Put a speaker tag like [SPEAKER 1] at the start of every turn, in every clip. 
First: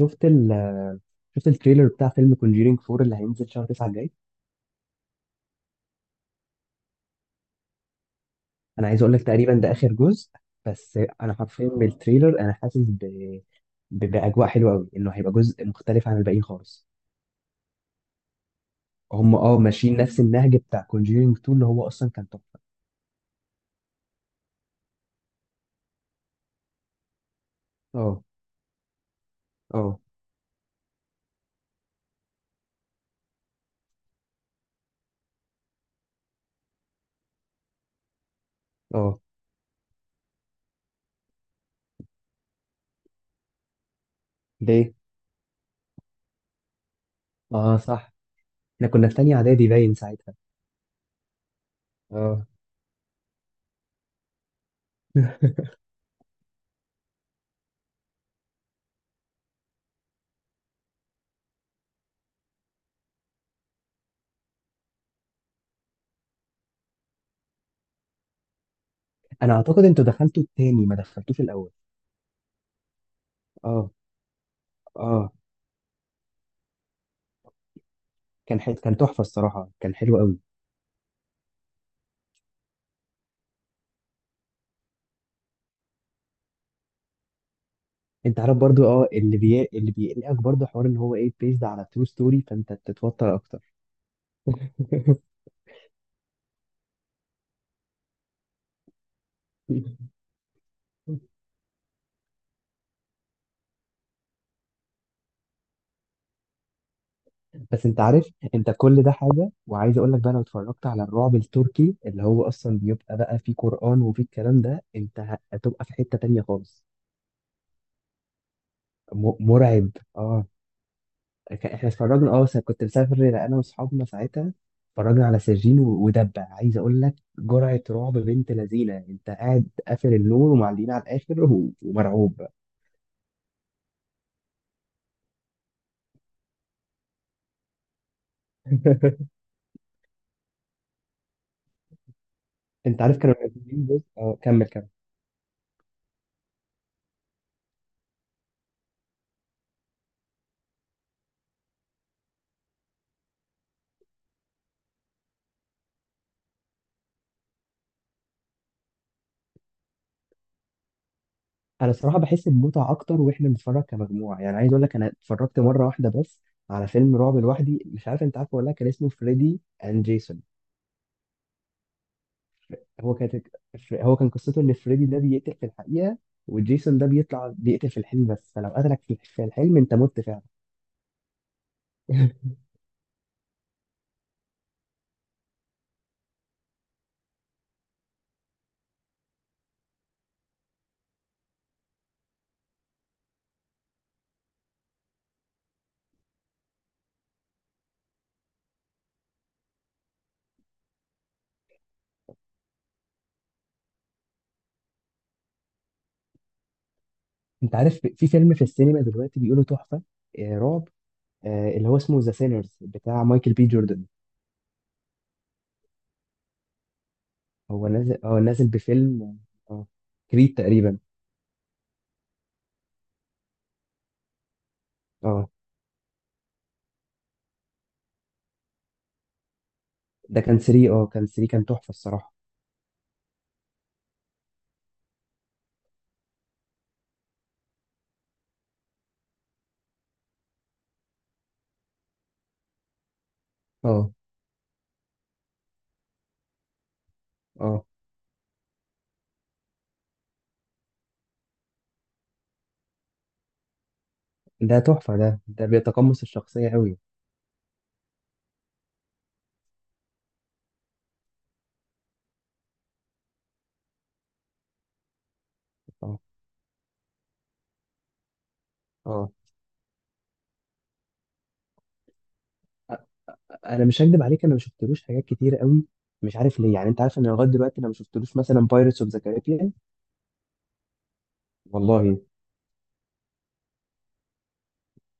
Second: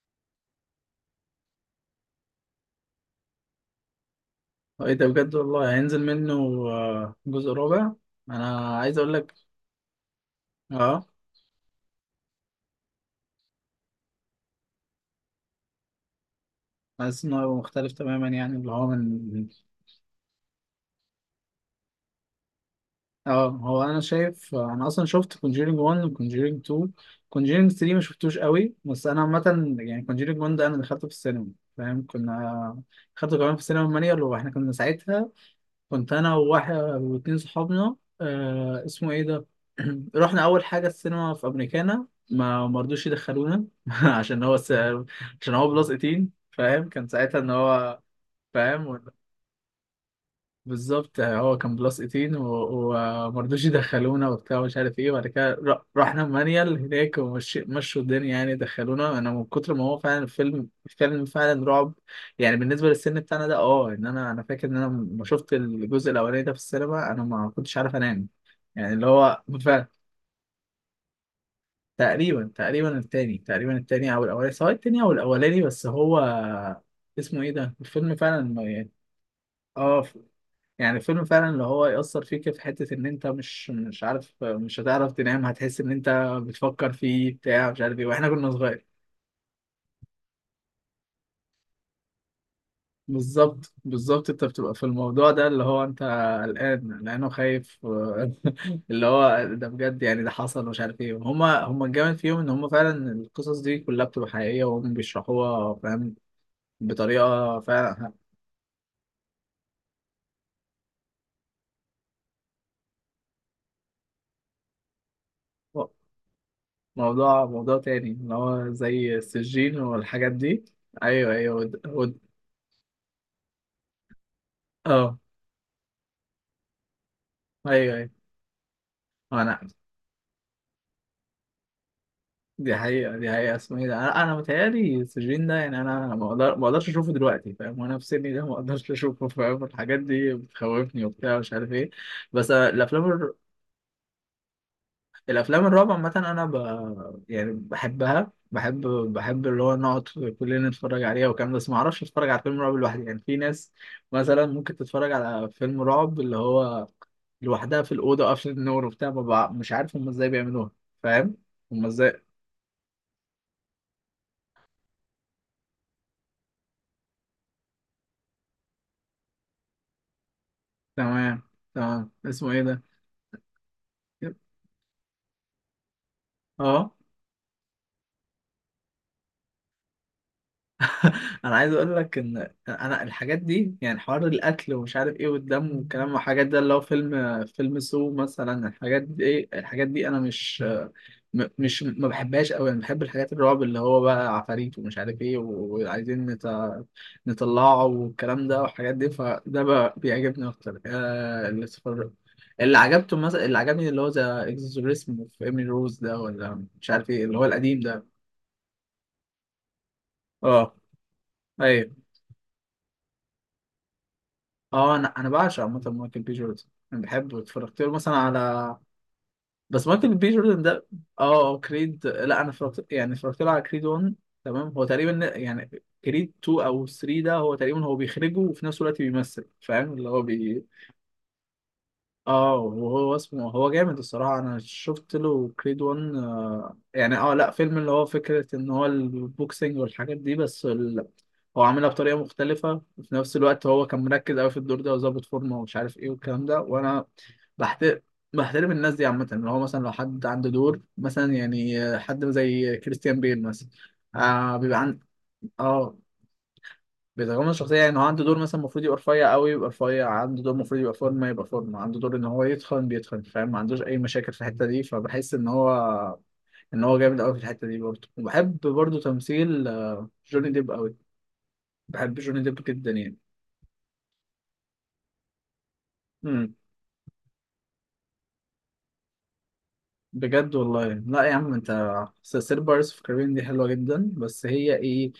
[SPEAKER 1] شفت ال شفت التريلر بتاع فيلم كونجيرينج 4 اللي هينزل شهر 9 الجاي.
[SPEAKER 2] ايه ده بجد والله هينزل منه جزء رابع. انا
[SPEAKER 1] انا
[SPEAKER 2] عايز
[SPEAKER 1] عايز
[SPEAKER 2] اقول
[SPEAKER 1] اقول لك
[SPEAKER 2] لك.
[SPEAKER 1] تقريبا ده اخر جزء. بس
[SPEAKER 2] اه
[SPEAKER 1] انا حرفيا من التريلر انا حاسس باجواء حلوه قوي انه هيبقى جزء مختلف عن الباقيين خالص.
[SPEAKER 2] حاسس انه هيبقى مختلف تماما، يعني اللي هو
[SPEAKER 1] هم
[SPEAKER 2] من.
[SPEAKER 1] ماشيين نفس النهج بتاع كونجيرينج 2 اللي هو اصلا كان تحفه.
[SPEAKER 2] اه هو انا شايف، انا اصلا شفت كونجيرينج 1 وكونجيرينج 2. كونجيرينج 3 ما
[SPEAKER 1] اه
[SPEAKER 2] شفتوش قوي، بس انا عامه.
[SPEAKER 1] اه
[SPEAKER 2] يعني كونجيرينج 1 ده انا دخلته في السينما، فاهم؟ كنا دخلته كمان في السينما مانيا، اللي هو احنا كنا ساعتها كنت انا وواحد واتنين صحابنا، آه اسمه
[SPEAKER 1] اه
[SPEAKER 2] ايه ده؟ رحنا اول حاجه السينما في امريكانا، ما مرضوش يدخلونا عشان هو
[SPEAKER 1] ليه؟
[SPEAKER 2] عشان هو بلس 18، فاهم؟ كان ساعتها ان
[SPEAKER 1] اه
[SPEAKER 2] هو،
[SPEAKER 1] صح. احنا
[SPEAKER 2] فاهم؟
[SPEAKER 1] كنا في تانية اعدادي باين ساعتها.
[SPEAKER 2] بالظبط، يعني هو كان بلس 18
[SPEAKER 1] اه.
[SPEAKER 2] ومرضوش يدخلونا وبتاع ومش عارف ايه، وبعد كده رحنا مانيال هناك، ومشوا الدنيا، يعني دخلونا. انا من كتر ما هو فعلا الفيلم فعلا رعب، يعني بالنسبه للسن بتاعنا ده. اه ان انا انا فاكر ان انا لما شفت الجزء الاولاني ده في السينما، انا ما كنتش عارف انام. يعني اللي هو
[SPEAKER 1] انا اعتقد
[SPEAKER 2] فعلا.
[SPEAKER 1] انتوا دخلتوا التاني ما دخلتوش الاول.
[SPEAKER 2] تقريبا التاني، تقريبا
[SPEAKER 1] اه
[SPEAKER 2] التاني او الاولاني، سواء التاني او
[SPEAKER 1] اه.
[SPEAKER 2] الاولاني، بس هو اسمه ايه ده؟ الفيلم فعلا يعني،
[SPEAKER 1] كان تحفه الصراحه، كان
[SPEAKER 2] اه
[SPEAKER 1] حلو قوي.
[SPEAKER 2] يعني فيلم فعلا اللي هو يأثر فيك في حتة، إن أنت مش عارف، مش هتعرف تنام، هتحس إن أنت بتفكر فيه، بتاع مش عارف إيه، وإحنا
[SPEAKER 1] انت
[SPEAKER 2] كنا
[SPEAKER 1] عارف برضو،
[SPEAKER 2] صغير.
[SPEAKER 1] اللي بيقلقك برضو حوار ان هو ايه بيزد على ترو ستوري، فانت تتوتر
[SPEAKER 2] بالظبط
[SPEAKER 1] اكتر.
[SPEAKER 2] بالظبط أنت بتبقى في الموضوع ده، اللي هو أنت قلقان وخايف اللي هو ده بجد، يعني ده حصل ومش عارف إيه. هما الجامد فيهم إن هما فعلا القصص دي كلها بتبقى حقيقية، وهم بيشرحوها، فاهم؟ بطريقة
[SPEAKER 1] بس انت
[SPEAKER 2] فعلا.
[SPEAKER 1] عارف انت كل ده حاجه، وعايز اقول لك بقى لو اتفرجت على الرعب التركي اللي هو اصلا بيبقى بقى فيه قرآن وفيه الكلام ده، انت هتبقى في حته تانية خالص.
[SPEAKER 2] موضوع تاني، اللي هو زي السجين
[SPEAKER 1] مرعب.
[SPEAKER 2] والحاجات
[SPEAKER 1] اه.
[SPEAKER 2] دي. أيوه أيوه،
[SPEAKER 1] احنا اتفرجنا، كنت مسافر انا واصحابنا ساعتها.
[SPEAKER 2] اه.
[SPEAKER 1] اتفرجنا على سجين ودبه، عايز اقول لك جرعه
[SPEAKER 2] ايوه ايوه،
[SPEAKER 1] رعب بنت لذينه. انت
[SPEAKER 2] انا
[SPEAKER 1] قاعد قافل النور ومعلقين على الاخر ومرعوب.
[SPEAKER 2] دي حقيقه، دي حقيقه. اسمه ايه ده؟ انا متهيألي السجين ده. يعني انا ما اقدرش اشوفه دلوقتي، فاهم؟ وانا في سني ده ما اقدرش اشوفه، فاهم؟ الحاجات دي بتخوفني وبتاع مش عارف ايه. بس
[SPEAKER 1] انت عارف كانوا منزلين جزء. اه كمل كمل.
[SPEAKER 2] الافلام الرعب عامه انا يعني بحبها، بحب اللي هو نقعد كلنا نتفرج عليها والكلام ده. بس ما اعرفش اتفرج على فيلم رعب لوحدي. يعني في ناس مثلا ممكن تتفرج على فيلم رعب اللي هو لوحدها في الاوضه قافله النور وبتاع، ما بع- مش عارف هم ازاي بيعملوها، فاهم؟ هم
[SPEAKER 1] انا صراحه
[SPEAKER 2] ازاي.
[SPEAKER 1] بحس بمتعه اكتر واحنا بنتفرج كمجموعه. يعني عايز اقول لك انا اتفرجت مره واحده بس على فيلم رعب لوحدي، مش عارف انت عارفه ولا لا، كان اسمه فريدي اند جيسون.
[SPEAKER 2] تمام، تمام. اسمه ايه ده؟
[SPEAKER 1] هو كانت هو كان
[SPEAKER 2] يب.
[SPEAKER 1] قصته ان فريدي ده بيقتل في الحقيقه،
[SPEAKER 2] اه.
[SPEAKER 1] وجيسون ده بيطلع بيقتل في الحلم، بس فلو قتلك في الحلم انت مت فعلا.
[SPEAKER 2] انا عايز اقول لك ان انا الحاجات دي، يعني حوار الاكل ومش عارف ايه، والدم والكلام والحاجات ده، اللي هو فيلم سو مثلا، الحاجات دي ايه الحاجات دي، انا مش، مش ما بحبهاش قوي. انا بحب الحاجات الرعب اللي هو بقى عفاريت ومش عارف ايه وعايزين نطلعه، والكلام ده والحاجات دي، فده بقى بيعجبني اكتر. آه، اللي اتفرج- اللي عجبته مثلا اللي عجبني اللي هو ذا اكزوريسم في ايمي روز ده، ولا مش عارف ايه، اللي هو
[SPEAKER 1] انت
[SPEAKER 2] القديم
[SPEAKER 1] عارف
[SPEAKER 2] ده.
[SPEAKER 1] في فيلم في السينما دلوقتي بيقولوا تحفه،
[SPEAKER 2] اه.
[SPEAKER 1] رعب، اللي
[SPEAKER 2] ايوه،
[SPEAKER 1] هو اسمه ذا سينرز بتاع مايكل بي جوردن.
[SPEAKER 2] انا بعشق عامه مايكل بي جوردن، انا بحبه. اتفرجت
[SPEAKER 1] هو
[SPEAKER 2] له مثلا
[SPEAKER 1] نازل، اه نازل
[SPEAKER 2] على،
[SPEAKER 1] بفيلم
[SPEAKER 2] بس
[SPEAKER 1] اه
[SPEAKER 2] مايكل بي
[SPEAKER 1] كريد
[SPEAKER 2] جوردن ده،
[SPEAKER 1] تقريبا.
[SPEAKER 2] اه كريد. لا انا اتفرجت، يعني اتفرجت له على كريد 1. تمام، هو تقريبا
[SPEAKER 1] اه
[SPEAKER 2] يعني كريد 2 او 3 ده، هو تقريبا هو بيخرجه وفي نفس الوقت بيمثل، فاهم؟ اللي هو
[SPEAKER 1] ده كان
[SPEAKER 2] بي.
[SPEAKER 1] 3. اه كان 3، كان تحفة الصراحة.
[SPEAKER 2] اه وهو اسمه هو جامد الصراحه. انا شفت له كريد 1، آه يعني، اه لا فيلم اللي هو فكره ان هو البوكسنج والحاجات دي، بس هو عاملها بطريقه مختلفه، وفي نفس الوقت هو كان
[SPEAKER 1] اه
[SPEAKER 2] مركز قوي في الدور ده، وظابط فورمه ومش عارف ايه والكلام ده. وانا
[SPEAKER 1] اه.
[SPEAKER 2] بحترم بحترم الناس دي عامه، اللي هو مثلا لو حد عنده دور مثلا، يعني حد زي كريستيان بيل مثلا، آه
[SPEAKER 1] ده
[SPEAKER 2] بيبقى عن،
[SPEAKER 1] تحفة، ده
[SPEAKER 2] اه
[SPEAKER 1] بيتقمص الشخصية قوي.
[SPEAKER 2] بيتغمض الشخصيه. يعني هو عنده دور مثلا المفروض يبقى رفيع قوي، يبقى رفيع. عنده دور المفروض يبقى فورمه، يبقى فورمه. عنده دور ان هو يتخن، بيتخن، فاهم؟ ما عندوش اي مشاكل في الحته دي. فبحس ان
[SPEAKER 1] اه
[SPEAKER 2] هو ان هو جامد قوي في الحته دي برضه. وبحب برضه
[SPEAKER 1] اه.
[SPEAKER 2] تمثيل جوني ديب قوي. بحب جوني ديب جدا يعني.
[SPEAKER 1] انا مش هكدب عليك، انا ما شفتلوش حاجات كتير قوي. مش عارف ليه. يعني انت عارف ان لغاية دلوقتي انا ما شفتلوش مثلا بايرتس اوف ذا كاريبيان.
[SPEAKER 2] بجد والله لا يا عم انت.
[SPEAKER 1] والله.
[SPEAKER 2] سير بارس في كارين دي حلوه جدا، بس هي ايه،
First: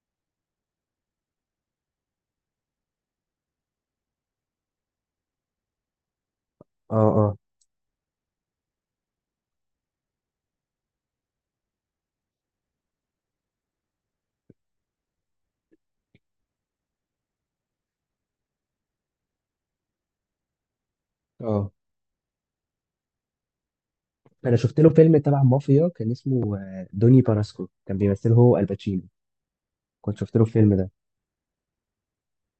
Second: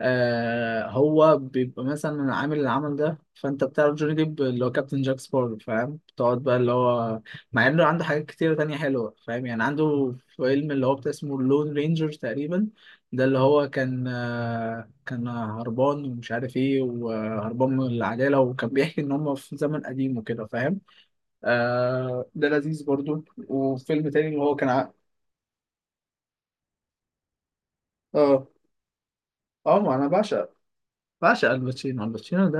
[SPEAKER 2] هو بيبقى مثلا عامل العمل ده، فانت بتعرف جوني ديب اللي هو كابتن جاك سبارو، فاهم؟ بتقعد بقى اللي
[SPEAKER 1] اه
[SPEAKER 2] هو،
[SPEAKER 1] اه
[SPEAKER 2] مع انه عنده حاجات كتير تانية حلوه، فاهم؟ يعني عنده فيلم اللي هو بتاع اسمه لون رينجر تقريبا، ده اللي هو كان كان هربان ومش عارف ايه، وهربان من العداله، وكان بيحكي ان هم في زمن قديم وكده، فاهم؟
[SPEAKER 1] اه.
[SPEAKER 2] آه ده لذيذ برضو. وفيلم تاني اللي هو
[SPEAKER 1] انا
[SPEAKER 2] كان
[SPEAKER 1] شفت له فيلم تبع مافيا كان اسمه دوني باراسكو، كان بيمثله
[SPEAKER 2] اه
[SPEAKER 1] هو الباتشينو.
[SPEAKER 2] اه، ما انا
[SPEAKER 1] كنت شفت له
[SPEAKER 2] بعشق،
[SPEAKER 1] الفيلم ده.
[SPEAKER 2] الباتشينو، الباتشينو ده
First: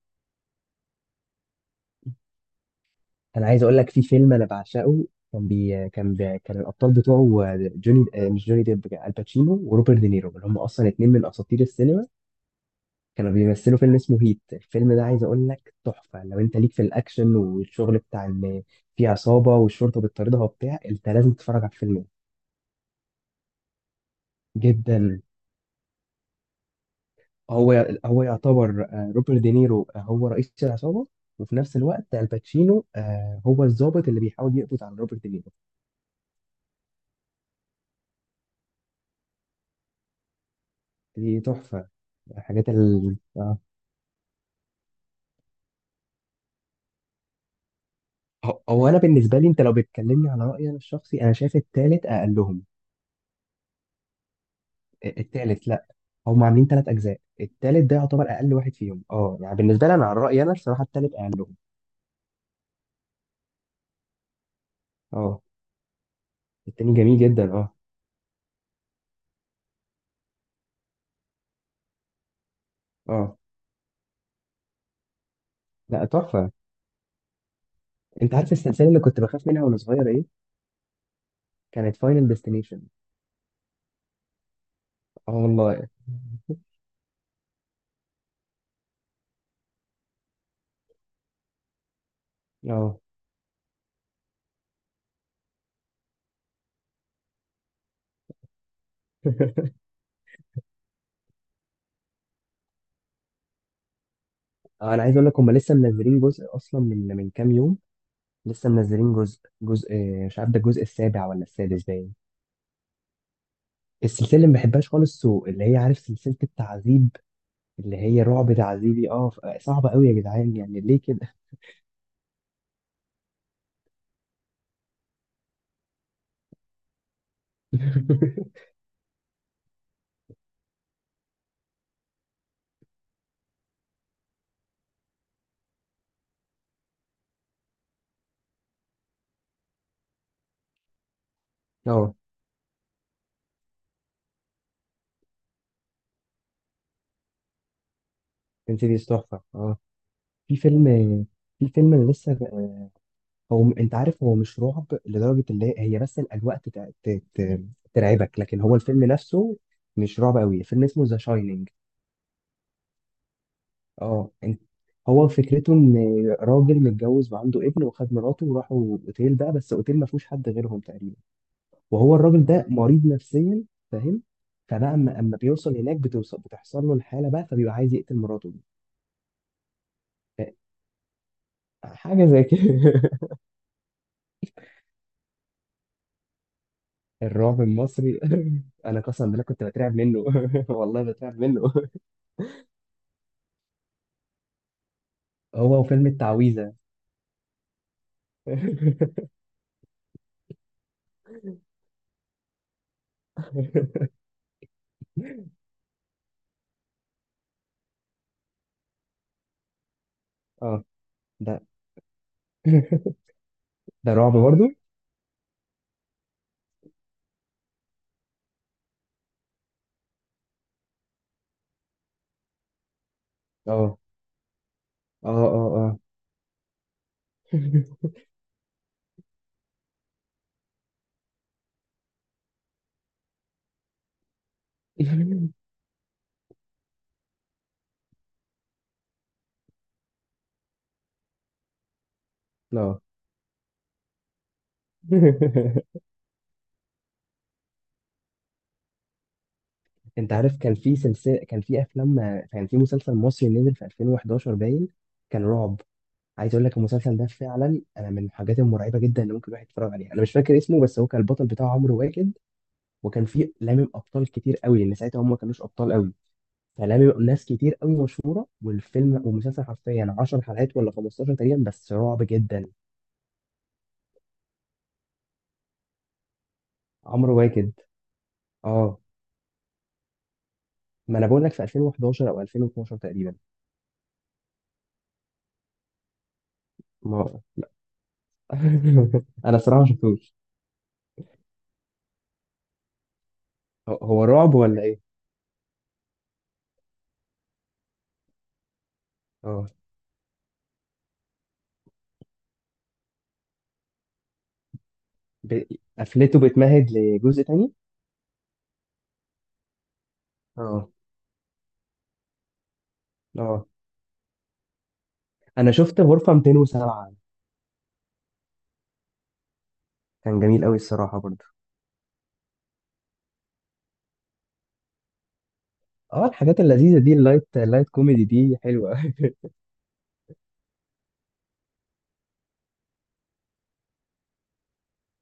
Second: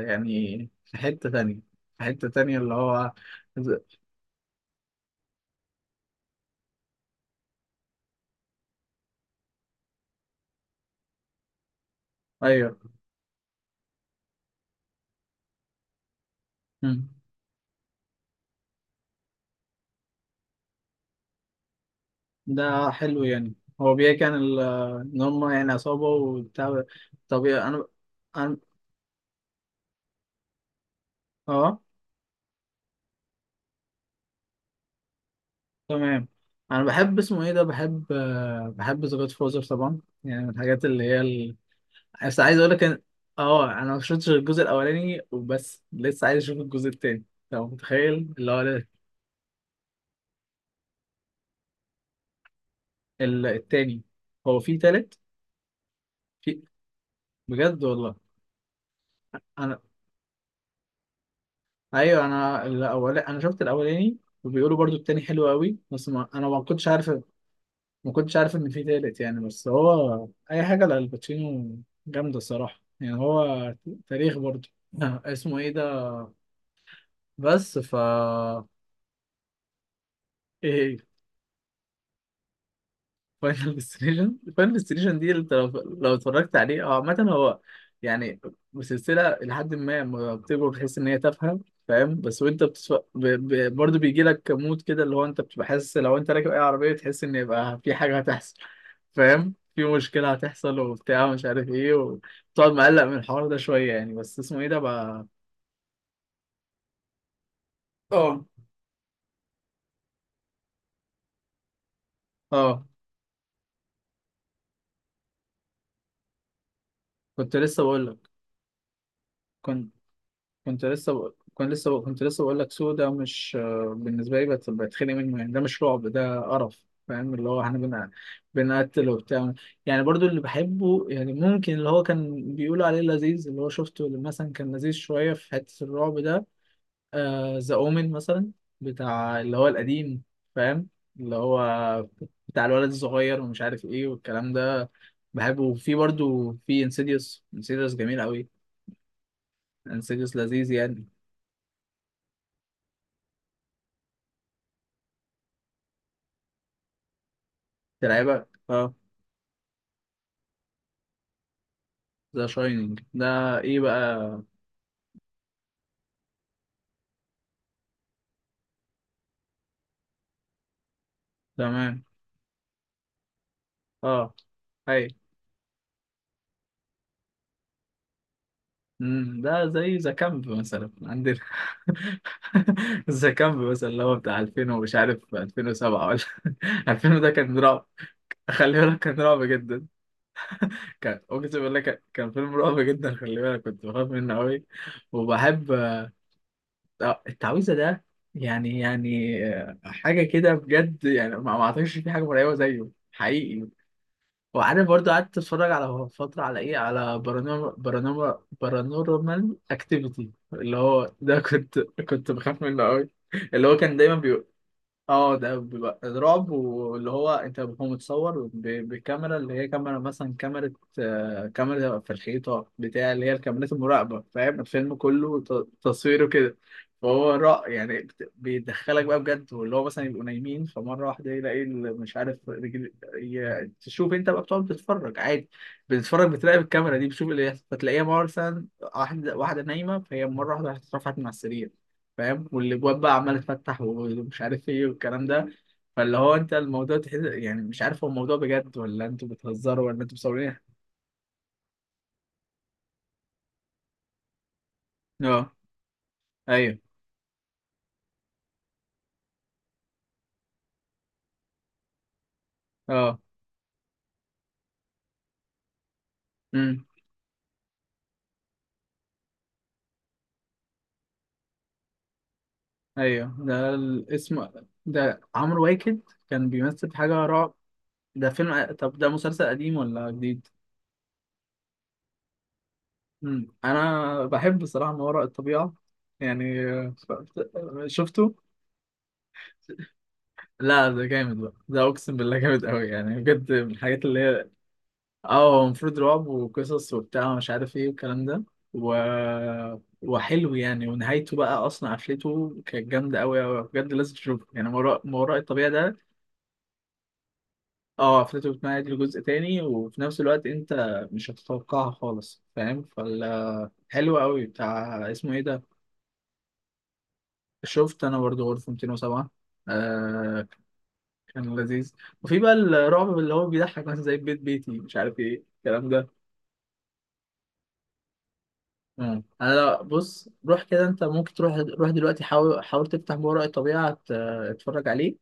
[SPEAKER 2] يعني في حتة تانية، في حتة تانية اللي هو
[SPEAKER 1] انا عايز اقول
[SPEAKER 2] ز-
[SPEAKER 1] لك في فيلم انا بعشقه. كان الابطال بتوعه جوني، مش جوني ديب، الباتشينو وروبرت دينيرو، اللي هم اصلا اتنين من اساطير السينما.
[SPEAKER 2] ايوه.
[SPEAKER 1] كانوا بيمثلوا فيلم اسمه هيت. الفيلم ده عايز اقول لك تحفه، لو انت ليك في
[SPEAKER 2] مم.
[SPEAKER 1] الاكشن والشغل بتاع ان في عصابه والشرطه بتطاردها وبتاع، انت لازم تتفرج على الفيلم ده.
[SPEAKER 2] ده حلو يعني. هو بيحكي عن ان
[SPEAKER 1] جدا.
[SPEAKER 2] هم يعني عصابة وبتاع. طبيعي انا،
[SPEAKER 1] هو
[SPEAKER 2] انا.
[SPEAKER 1] يعتبر، روبرت دينيرو هو رئيس العصابه، وفي نفس
[SPEAKER 2] اه
[SPEAKER 1] الوقت الباتشينو هو الضابط اللي بيحاول يقبض على روبرت دينيرو.
[SPEAKER 2] تمام. انا بحب اسمه ايه ده، بحب، ذا جاد فوزر طبعا، يعني من الحاجات اللي
[SPEAKER 1] دي
[SPEAKER 2] هي.
[SPEAKER 1] تحفه.
[SPEAKER 2] بس عايز اقول
[SPEAKER 1] حاجات
[SPEAKER 2] لك ان،
[SPEAKER 1] ال... آه،
[SPEAKER 2] اه انا ما شفتش غير الجزء الاولاني وبس، لسه عايز اشوف الجزء التاني. لو متخيل اللي هو
[SPEAKER 1] هو هو انا بالنسبه لي، انت لو بتكلمني على رايي انا الشخصي، انا شايف التالت اقلهم.
[SPEAKER 2] التاني. هو في تالت؟
[SPEAKER 1] التالت، لا هم
[SPEAKER 2] في.
[SPEAKER 1] عاملين ثلاث اجزاء.
[SPEAKER 2] بجد
[SPEAKER 1] التالت ده
[SPEAKER 2] والله.
[SPEAKER 1] يعتبر اقل واحد فيهم. اه يعني
[SPEAKER 2] انا،
[SPEAKER 1] بالنسبه لي انا، على رايي انا الصراحه، التالت اقلهم.
[SPEAKER 2] ايوه انا الاول انا شفت الاولاني، وبيقولوا برضو التاني
[SPEAKER 1] اه.
[SPEAKER 2] حلو قوي، بس ما... انا
[SPEAKER 1] التاني جميل جدا. اه.
[SPEAKER 2] ما كنتش عارف ان في تالت، يعني. بس هو اي حاجه لالباتشينو جامده الصراحه، يعني
[SPEAKER 1] اه
[SPEAKER 2] هو تاريخ برضو. اسمه ايه ده؟
[SPEAKER 1] لا تحفه.
[SPEAKER 2] بس ف،
[SPEAKER 1] انت عارف السلسله اللي كنت بخاف منها وانا صغير ايه؟
[SPEAKER 2] إيه،
[SPEAKER 1] كانت فاينل ديستنيشن.
[SPEAKER 2] فاينل ديستنيشن. فاينل ديستنيشن دي
[SPEAKER 1] اه
[SPEAKER 2] انت لو،
[SPEAKER 1] والله.
[SPEAKER 2] لو اتفرجت عليه، او عامة هو يعني سلسلة، لحد ما لما بتكبر بتحس ان هي تافهة، فاهم؟ بس وانت
[SPEAKER 1] اه
[SPEAKER 2] برضه بيجي لك مود كده اللي هو انت بتبقى حاسس لو انت راكب اي عربية تحس ان يبقى في حاجة هتحصل، فاهم؟ في مشكلة هتحصل وبتاع مش عارف ايه، وتقعد مقلق من الحوار ده شوية يعني. بس اسمه ايه ده
[SPEAKER 1] انا عايز
[SPEAKER 2] بقى؟
[SPEAKER 1] اقول لك هم لسه منزلين جزء اصلا من كام يوم.
[SPEAKER 2] اه
[SPEAKER 1] لسه منزلين جزء. جزء، مش عارف ده الجزء السابع ولا السادس باين.
[SPEAKER 2] اه،
[SPEAKER 1] السلسله اللي ما بحبهاش خالص سو، اللي هي عارف سلسله التعذيب،
[SPEAKER 2] كنت لسه
[SPEAKER 1] اللي
[SPEAKER 2] بقول
[SPEAKER 1] هي رعب تعذيبي.
[SPEAKER 2] لك،
[SPEAKER 1] صعبه قوي يا جدعان، يعني ليه كده؟
[SPEAKER 2] كنت لسه بقول لك سودا، مش بالنسبه لي بتخنق منه، يعني ده مش رعب ده قرف، فاهم؟ اللي هو احنا بنقتل وبتاع. يعني برضو اللي بحبه، يعني ممكن اللي هو كان بيقولوا عليه لذيذ، اللي هو شفته اللي مثلا كان لذيذ شويه في حته الرعب ده، ذا اومن مثلا، بتاع اللي هو القديم، فاهم؟ اللي هو
[SPEAKER 1] اه.
[SPEAKER 2] بتاع الولد الصغير ومش عارف ايه والكلام ده، بحبه. وفي برضو في انسيديوس، انسيديوس جميل قوي.
[SPEAKER 1] انسيديوس تحفه، اه.
[SPEAKER 2] انسيديوس
[SPEAKER 1] في
[SPEAKER 2] لذيذ
[SPEAKER 1] فيلم،
[SPEAKER 2] يعني.
[SPEAKER 1] في فيلم أنا لسه. هو انت عارف هو مش رعب لدرجه اللي هي هي بس الاجواء ترعبك،
[SPEAKER 2] تلعبك
[SPEAKER 1] لكن هو
[SPEAKER 2] اه.
[SPEAKER 1] الفيلم نفسه مش رعب قوي. فيلم اسمه ذا شاينينج.
[SPEAKER 2] ذا شاينينج ده ايه بقى؟
[SPEAKER 1] اه. انت، هو فكرته ان راجل متجوز وعنده ابن، وخد مراته وراحوا اوتيل بقى، بس اوتيل ما فيهوش حد غيرهم تقريبا،
[SPEAKER 2] تمام.
[SPEAKER 1] وهو الراجل ده مريض نفسيا، فاهم؟
[SPEAKER 2] اه
[SPEAKER 1] فبقى
[SPEAKER 2] اي.
[SPEAKER 1] أما بيوصل هناك بتوصل بتحصل له الحاله بقى، فبيبقى عايز يقتل مراته دي.
[SPEAKER 2] مم، ده زي ذا كامب
[SPEAKER 1] ف-
[SPEAKER 2] مثلا عندنا.
[SPEAKER 1] حاجه زي كده.
[SPEAKER 2] ذا كامب مثلا اللي هو بتاع 2000 ومش عارف 2007 ولا، 2000 ده كان
[SPEAKER 1] الرعب
[SPEAKER 2] رعب،
[SPEAKER 1] المصري.
[SPEAKER 2] خلي بالك
[SPEAKER 1] انا
[SPEAKER 2] كان
[SPEAKER 1] قسما
[SPEAKER 2] رعب
[SPEAKER 1] بالله كنت
[SPEAKER 2] جدا.
[SPEAKER 1] بترعب منه، والله
[SPEAKER 2] كان،
[SPEAKER 1] بترعب
[SPEAKER 2] اقسم
[SPEAKER 1] منه.
[SPEAKER 2] بالله كان، فيلم رعب جدا، خلي بالك كنت بخاف منه قوي. وبحب،
[SPEAKER 1] هو وفيلم التعويذه.
[SPEAKER 2] التعويذه ده. يعني يعني حاجه كده بجد. يعني ما اعتقدش في حاجه مرعبه زيه حقيقي. وعارف برضه قعدت اتفرج على فترة على ايه، على بارانورمال، بارانورمال اكتيفيتي، اللي
[SPEAKER 1] اه
[SPEAKER 2] هو ده
[SPEAKER 1] ده
[SPEAKER 2] كنت، بخاف منه قوي. اللي هو كان
[SPEAKER 1] ده
[SPEAKER 2] دايما
[SPEAKER 1] رعب برضه.
[SPEAKER 2] اه ده بيبقى رعب، واللي هو انت هو متصور بكاميرا اللي هي كاميرا، مثلا كاميرا كاميرا في الحيطة بتاع، اللي هي الكاميرات
[SPEAKER 1] اه
[SPEAKER 2] المراقبة، فاهم؟ الفيلم
[SPEAKER 1] اه
[SPEAKER 2] كله
[SPEAKER 1] اه اه
[SPEAKER 2] تصويره كده. فهو رع يعني بيدخلك بقى بجد. واللي هو مثلا يبقوا نايمين، فمرة واحدة يلاقي مش عارف رجل تشوف انت بقى بتقعد بتتفرج عادي، بتتفرج بتراقب الكاميرا دي، بتشوف فتلاقيها مثلا واحدة نايمة، فهي مرة واحدة رفعت من على السرير، فاهم؟ والابواب
[SPEAKER 1] اه.
[SPEAKER 2] بقى عماله تفتح ومش عارف ايه والكلام ده. فاللي هو انت الموضوع تحس، يعني مش عارف هو الموضوع بجد، ولا انتوا بتهزروا، ولا انتوا
[SPEAKER 1] انت
[SPEAKER 2] مصورين.
[SPEAKER 1] عارف كان في سلسله، كان في افلام، كان في مسلسل مصري نزل في 2011 باين. كان
[SPEAKER 2] اه،
[SPEAKER 1] رعب. عايز اقول لك
[SPEAKER 2] ايوه،
[SPEAKER 1] المسلسل ده فعلا انا من الحاجات المرعبه جدا اللي ممكن الواحد يتفرج عليها. انا مش فاكر اسمه، بس هو كان البطل بتاعه عمرو واكد،
[SPEAKER 2] اه.
[SPEAKER 1] وكان فيه لامم ابطال كتير قوي، لان ساعتها هم ما كانوش ابطال قوي.
[SPEAKER 2] امم.
[SPEAKER 1] فلامم ناس كتير قوي مشهوره. والفيلم والمسلسل حرفيا 10 حلقات ولا 15 تقريبا، بس رعب جدا.
[SPEAKER 2] ايوه ده الاسم، ده عمرو واكد كان بيمثل في حاجه
[SPEAKER 1] عمرو
[SPEAKER 2] رعب
[SPEAKER 1] واكد.
[SPEAKER 2] ده فيلم. طب
[SPEAKER 1] اه
[SPEAKER 2] ده مسلسل قديم ولا جديد؟
[SPEAKER 1] ما انا بقول لك في 2011 او 2012 تقريبا.
[SPEAKER 2] امم. انا بحب بصراحه ما وراء الطبيعه، يعني
[SPEAKER 1] ما
[SPEAKER 2] شفته.
[SPEAKER 1] انا صراحه ما شفتوش.
[SPEAKER 2] لا ده جامد بقى ده، اقسم بالله جامد قوي، يعني بجد من
[SPEAKER 1] هو
[SPEAKER 2] الحاجات اللي
[SPEAKER 1] هو
[SPEAKER 2] هي.
[SPEAKER 1] رعب ولا ايه؟
[SPEAKER 2] اه هو المفروض رعب وقصص وبتاع ومش عارف ايه والكلام ده و...
[SPEAKER 1] اه.
[SPEAKER 2] وحلو يعني. ونهايته بقى اصلا، قفلته كانت جامده قوي قوي بجد، لازم تشوفه. يعني ما وراء
[SPEAKER 1] ب...
[SPEAKER 2] الطبيعه ده.
[SPEAKER 1] قفلته بتمهد لجزء تاني.
[SPEAKER 2] اه قفلته بتمهد لجزء تاني، وفي نفس الوقت انت
[SPEAKER 1] اه
[SPEAKER 2] مش هتتوقعها خالص، فاهم؟
[SPEAKER 1] اه.
[SPEAKER 2] فال حلو قوي بتاع اسمه ايه ده.
[SPEAKER 1] انا شفت غرفه 207.
[SPEAKER 2] شفت انا برضه غرفه 207.
[SPEAKER 1] كان
[SPEAKER 2] آه
[SPEAKER 1] جميل قوي الصراحه برضه.
[SPEAKER 2] كان لذيذ. وفي بقى الرعب اللي هو بيضحك، مثلا زي بيت بيتي مش عارف ايه الكلام ده.
[SPEAKER 1] اه الحاجات اللذيذه دي، اللايت، اللايت كوميدي دي حلوه
[SPEAKER 2] مم.
[SPEAKER 1] أوي.
[SPEAKER 2] انا لو بص، روح كده انت ممكن تروح، روح دلوقتي، حاول تفتح ما وراء الطبيعه اتفرج عليه.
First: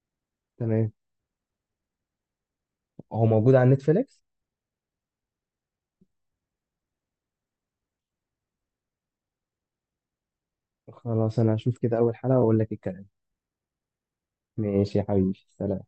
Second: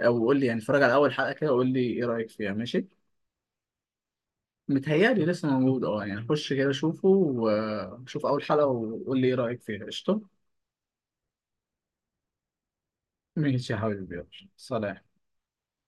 [SPEAKER 2] او قول لي، يعني اتفرج على
[SPEAKER 1] تمام.
[SPEAKER 2] اول حلقه كده، وقول لي ايه رايك فيها، ماشي؟
[SPEAKER 1] هو موجود على نتفليكس.
[SPEAKER 2] متهيألي لسه موجود، اه يعني خش كده شوفه، وشوف اول حلقه وقول لي ايه رايك فيها، قشطه.
[SPEAKER 1] خلاص انا هشوف كده اول حلقه واقول لك الكلام.
[SPEAKER 2] ماشي يا حبيبي، يلا.
[SPEAKER 1] ماشي يا
[SPEAKER 2] سلام.
[SPEAKER 1] حبيبي، سلام.